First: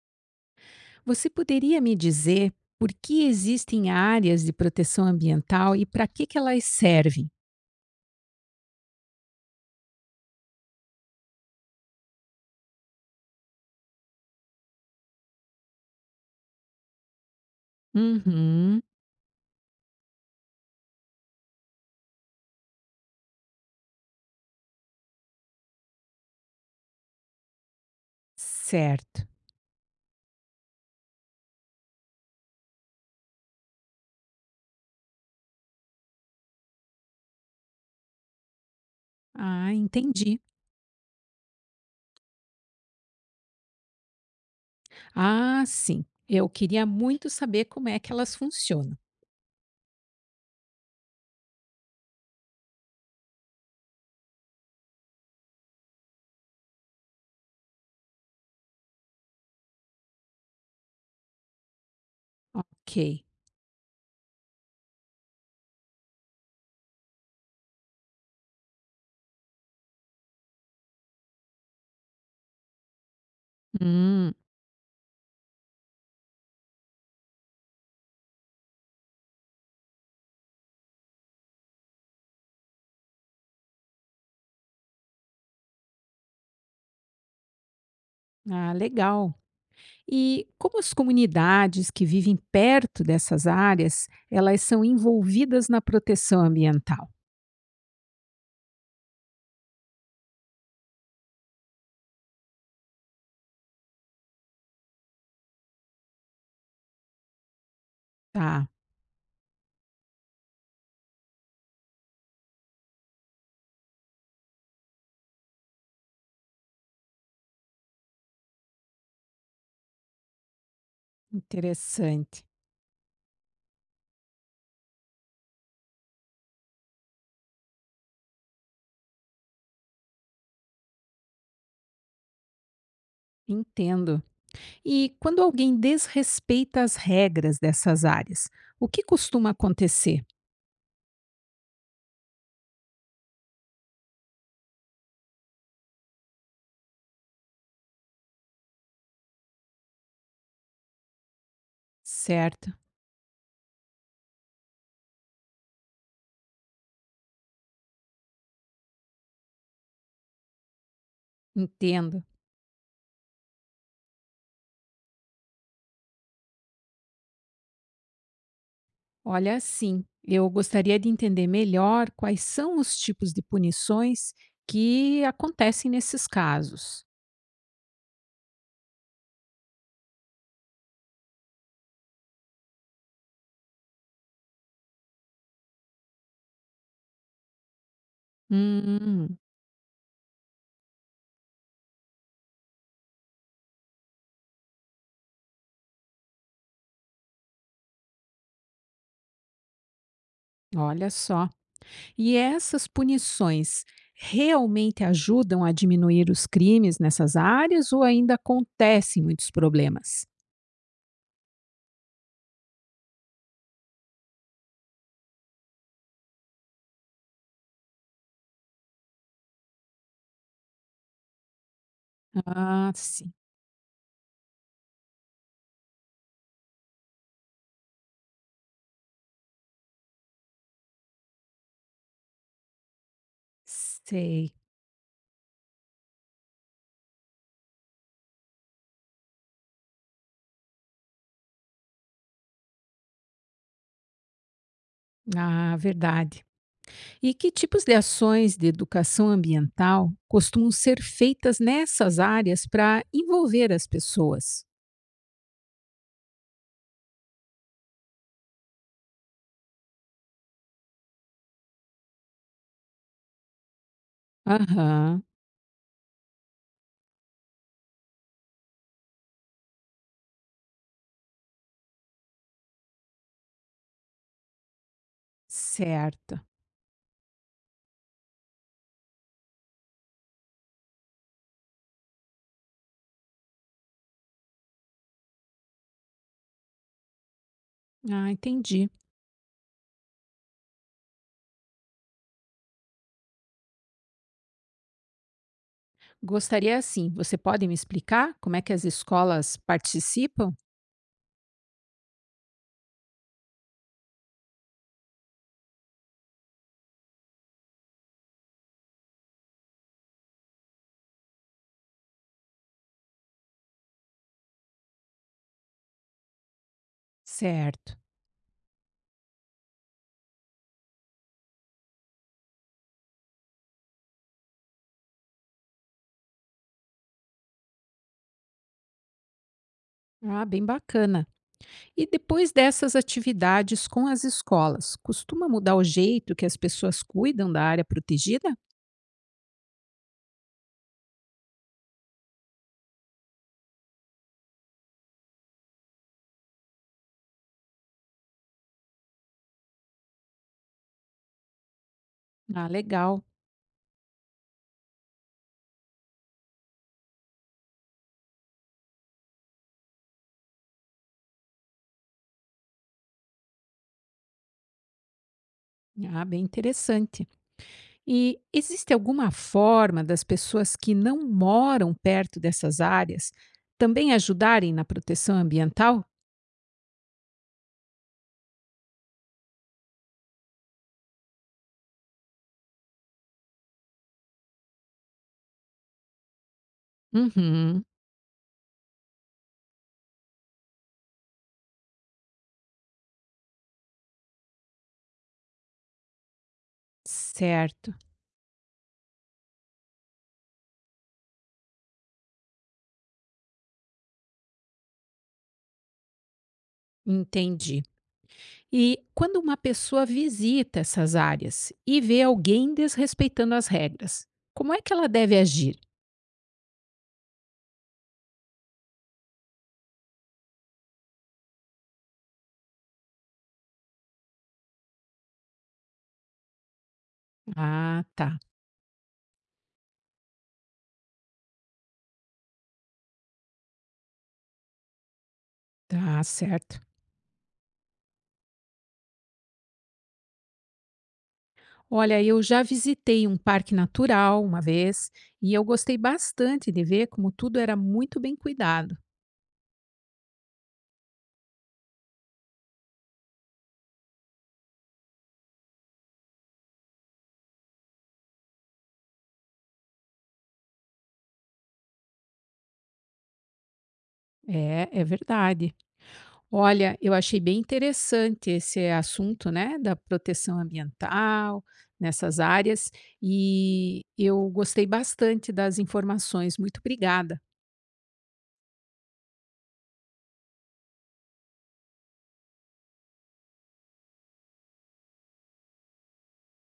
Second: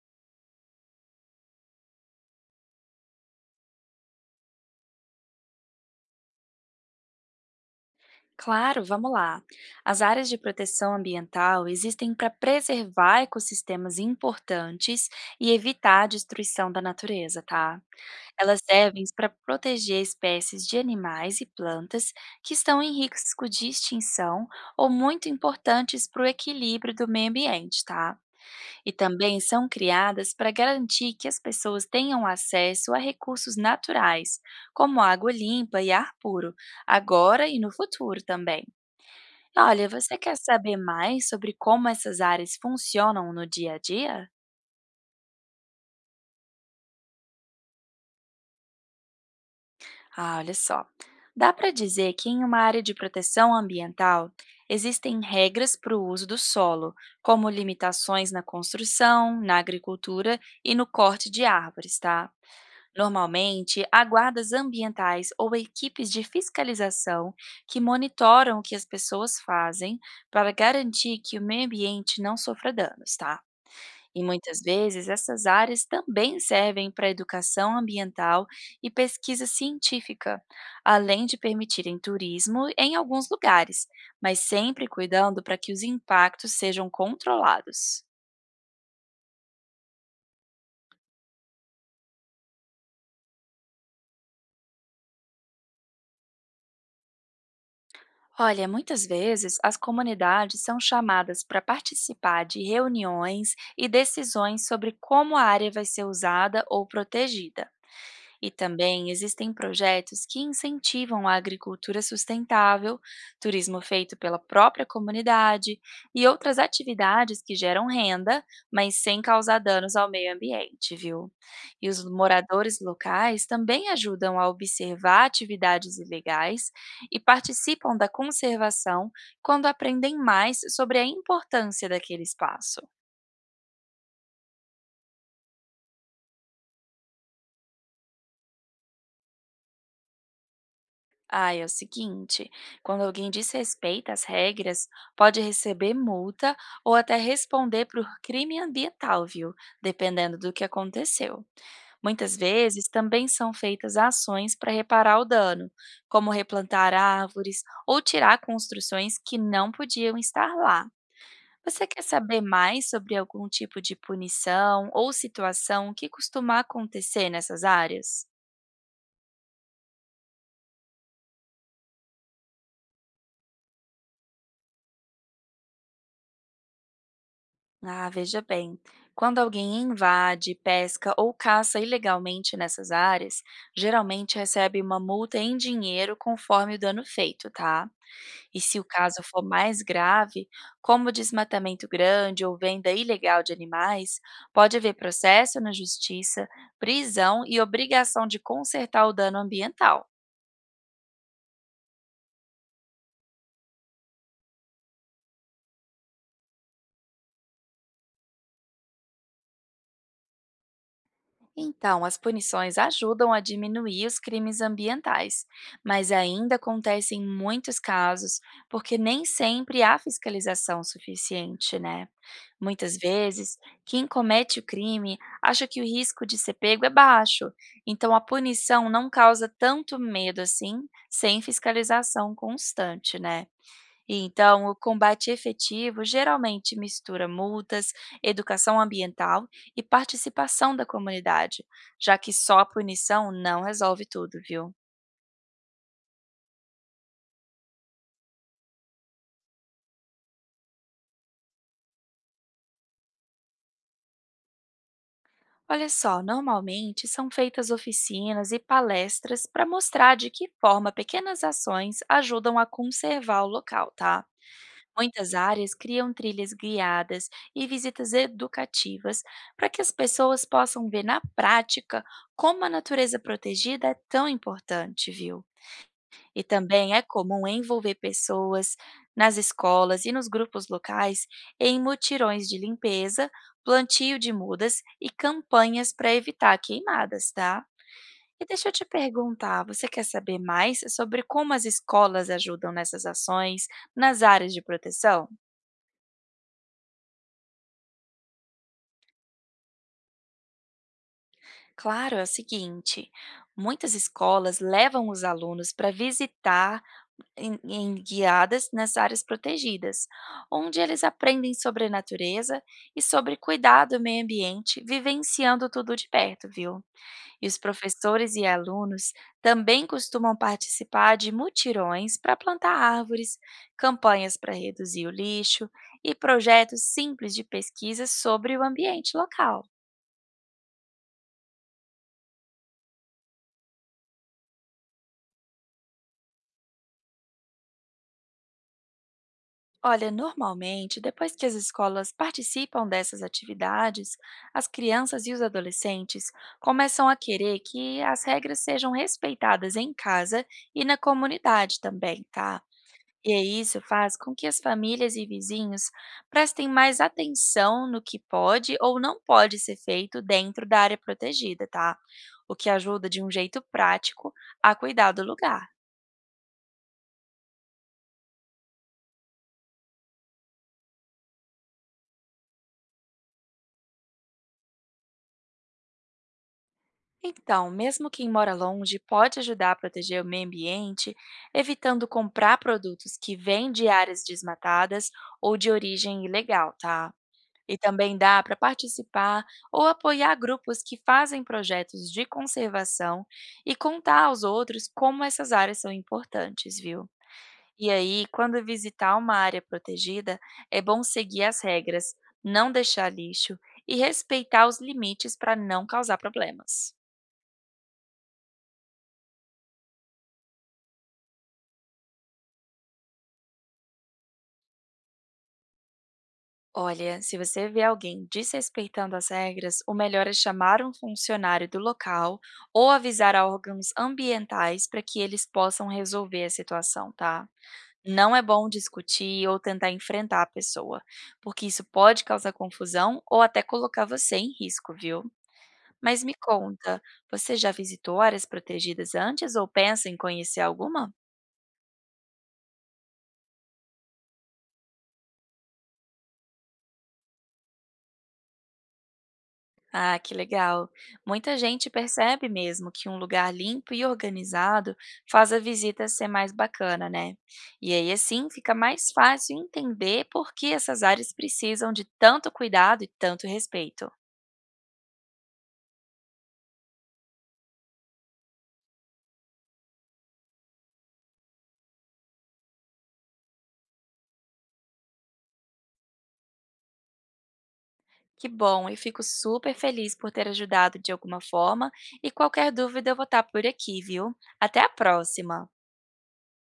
Você poderia me dizer por que existem áreas de proteção ambiental e para que elas servem? Claro, vamos lá. As áreas de proteção ambiental existem para preservar ecossistemas importantes e evitar a destruição da natureza, tá? Elas Uhum, servem para proteger espécies de animais e plantas que estão em risco de extinção ou muito importantes para o equilíbrio do meio ambiente, tá? E certo. também são criadas para garantir que as pessoas tenham acesso a recursos naturais, como água limpa e ar puro, agora e no futuro também. Ah, Olha, você quer entendi. saber mais sobre como essas áreas funcionam no dia a dia? Ah, sim, eu queria muito saber como é que elas funcionam. Ah, olha só. Dá para dizer que em uma área de proteção ambiental existem regras para o uso do solo, como limitações na construção, na agricultura e no corte de árvores, tá? Ok. Normalmente, há guardas ambientais ou equipes de fiscalização que monitoram o que as pessoas fazem para garantir que o meio ambiente não sofra danos, tá? E Hum, muitas vezes essas áreas também servem para educação ambiental e pesquisa científica, além de permitirem turismo em alguns lugares, mas sempre cuidando para que os impactos sejam controlados. ah, legal. E como as comunidades que vivem perto dessas áreas, elas são envolvidas na proteção ambiental? Olha, muitas vezes as comunidades são chamadas para participar de reuniões e decisões sobre como a área vai ser usada ou protegida. E Tá, também existem projetos que incentivam a agricultura sustentável, turismo feito pela própria comunidade e outras atividades que geram renda, mas sem causar danos ao meio ambiente, viu? E os interessante. moradores locais também ajudam a observar atividades ilegais e participam da conservação quando aprendem mais sobre a importância daquele espaço. Entendo. E quando alguém desrespeita as regras dessas áreas, o que costuma acontecer? Ah, é o seguinte, quando alguém desrespeita as regras, pode receber multa ou até responder por crime ambiental, viu? Dependendo do que aconteceu. Muitas Certo, vezes também são feitas ações para reparar o dano, como replantar árvores ou tirar construções que não podiam estar lá. Você quer entendo. saber mais sobre algum tipo de punição ou situação que costuma acontecer nessas áreas? Olha, sim, eu gostaria de entender melhor quais são os tipos de punições que acontecem nesses casos. Ah, veja bem. Quando alguém invade, pesca ou caça ilegalmente nessas áreas, geralmente recebe uma multa em dinheiro conforme o dano feito, tá? E se o caso Hum, for mais grave, como desmatamento grande ou venda ilegal de animais, pode haver processo na justiça, prisão e obrigação de consertar o dano ambiental. olha só. E essas punições realmente ajudam a diminuir os crimes nessas áreas ou ainda acontecem muitos problemas? Então, as punições ajudam a diminuir os crimes ambientais, mas ainda acontecem muitos casos porque nem sempre há fiscalização suficiente, né? Ah, Muitas sim, vezes, quem comete o crime acha que o risco de ser pego é baixo, então a punição não causa tanto medo assim, sem fiscalização constante, né? sei. Então, o combate efetivo geralmente mistura multas, educação ambiental e participação da comunidade, já que só a punição não resolve tudo, viu? Ah, verdade. E que tipos de ações de educação ambiental costumam ser feitas nessas áreas para envolver as pessoas? Olha só, normalmente são feitas oficinas e palestras para mostrar de que forma pequenas ações ajudam a conservar o local, tá? Aham, Muitas áreas criam trilhas guiadas e visitas educativas para que as pessoas possam ver na prática como a natureza protegida é tão importante, viu? E certo. também é comum envolver pessoas nas escolas e nos grupos locais em mutirões de limpeza, plantio de mudas e campanhas para evitar queimadas, tá? Ah, E deixa eu te entendi. perguntar, você quer saber mais sobre como as escolas ajudam nessas ações nas áreas de proteção? Gostaria assim, você pode me explicar como é que as escolas participam? Claro, é o seguinte, muitas escolas levam os alunos para visitar em guiadas nas áreas protegidas, onde eles aprendem sobre a natureza e sobre cuidado ao meio ambiente, vivenciando tudo de perto, viu? E os Certo. professores e alunos também costumam participar de mutirões para plantar árvores, campanhas para reduzir o lixo e projetos simples de pesquisa sobre o ambiente local. Ah, bem bacana. E depois dessas atividades com as escolas, costuma mudar o jeito que as pessoas cuidam da área protegida? Olha, normalmente, depois que as escolas participam dessas atividades, as crianças e os adolescentes começam a querer que as regras sejam respeitadas em casa e na comunidade também, tá? Ah, legal. E aí isso faz com que as famílias e vizinhos prestem mais atenção no que pode ou não pode ser feito dentro da área protegida, tá? O que ajuda de um jeito prático a cuidar do lugar. Ah, bem interessante. E existe alguma forma das pessoas que não moram perto dessas áreas também ajudarem na proteção ambiental? Então, mesmo quem mora longe pode ajudar a proteger o meio ambiente, evitando comprar produtos que vêm de áreas desmatadas ou de origem ilegal, tá? E Uhum, também dá para participar ou apoiar grupos que fazem projetos de conservação e contar aos outros como essas áreas são importantes, viu? E certo. aí, quando visitar uma área protegida, é bom seguir as regras, não deixar lixo e respeitar os limites para não causar problemas. Entendi. E quando uma pessoa visita essas áreas e vê alguém desrespeitando as regras, como é que ela deve agir? Olha, se você vê alguém desrespeitando as regras, o melhor é chamar um funcionário do local ou avisar a órgãos ambientais para que eles possam resolver a situação, tá? Ah, Não tá, é bom discutir ou tentar enfrentar a pessoa, porque isso pode causar confusão ou até colocar você em risco, viu? tá Mas me certo. conta, você já visitou áreas protegidas antes ou pensa em conhecer alguma? Olha, eu já visitei um parque natural uma vez e eu gostei bastante de ver como tudo era muito bem cuidado. Ah, que legal! Muita gente percebe mesmo que um lugar limpo e organizado faz a visita ser mais bacana, né? E aí, assim, fica mais fácil entender por que essas áreas precisam de tanto cuidado e tanto respeito. É, verdade. Olha, eu achei bem interessante esse assunto, né, da proteção ambiental nessas áreas e eu gostei bastante das informações. Muito obrigada. Que bom, eu fico super feliz por ter ajudado de alguma forma e qualquer dúvida eu vou estar por aqui, viu? Até a próxima!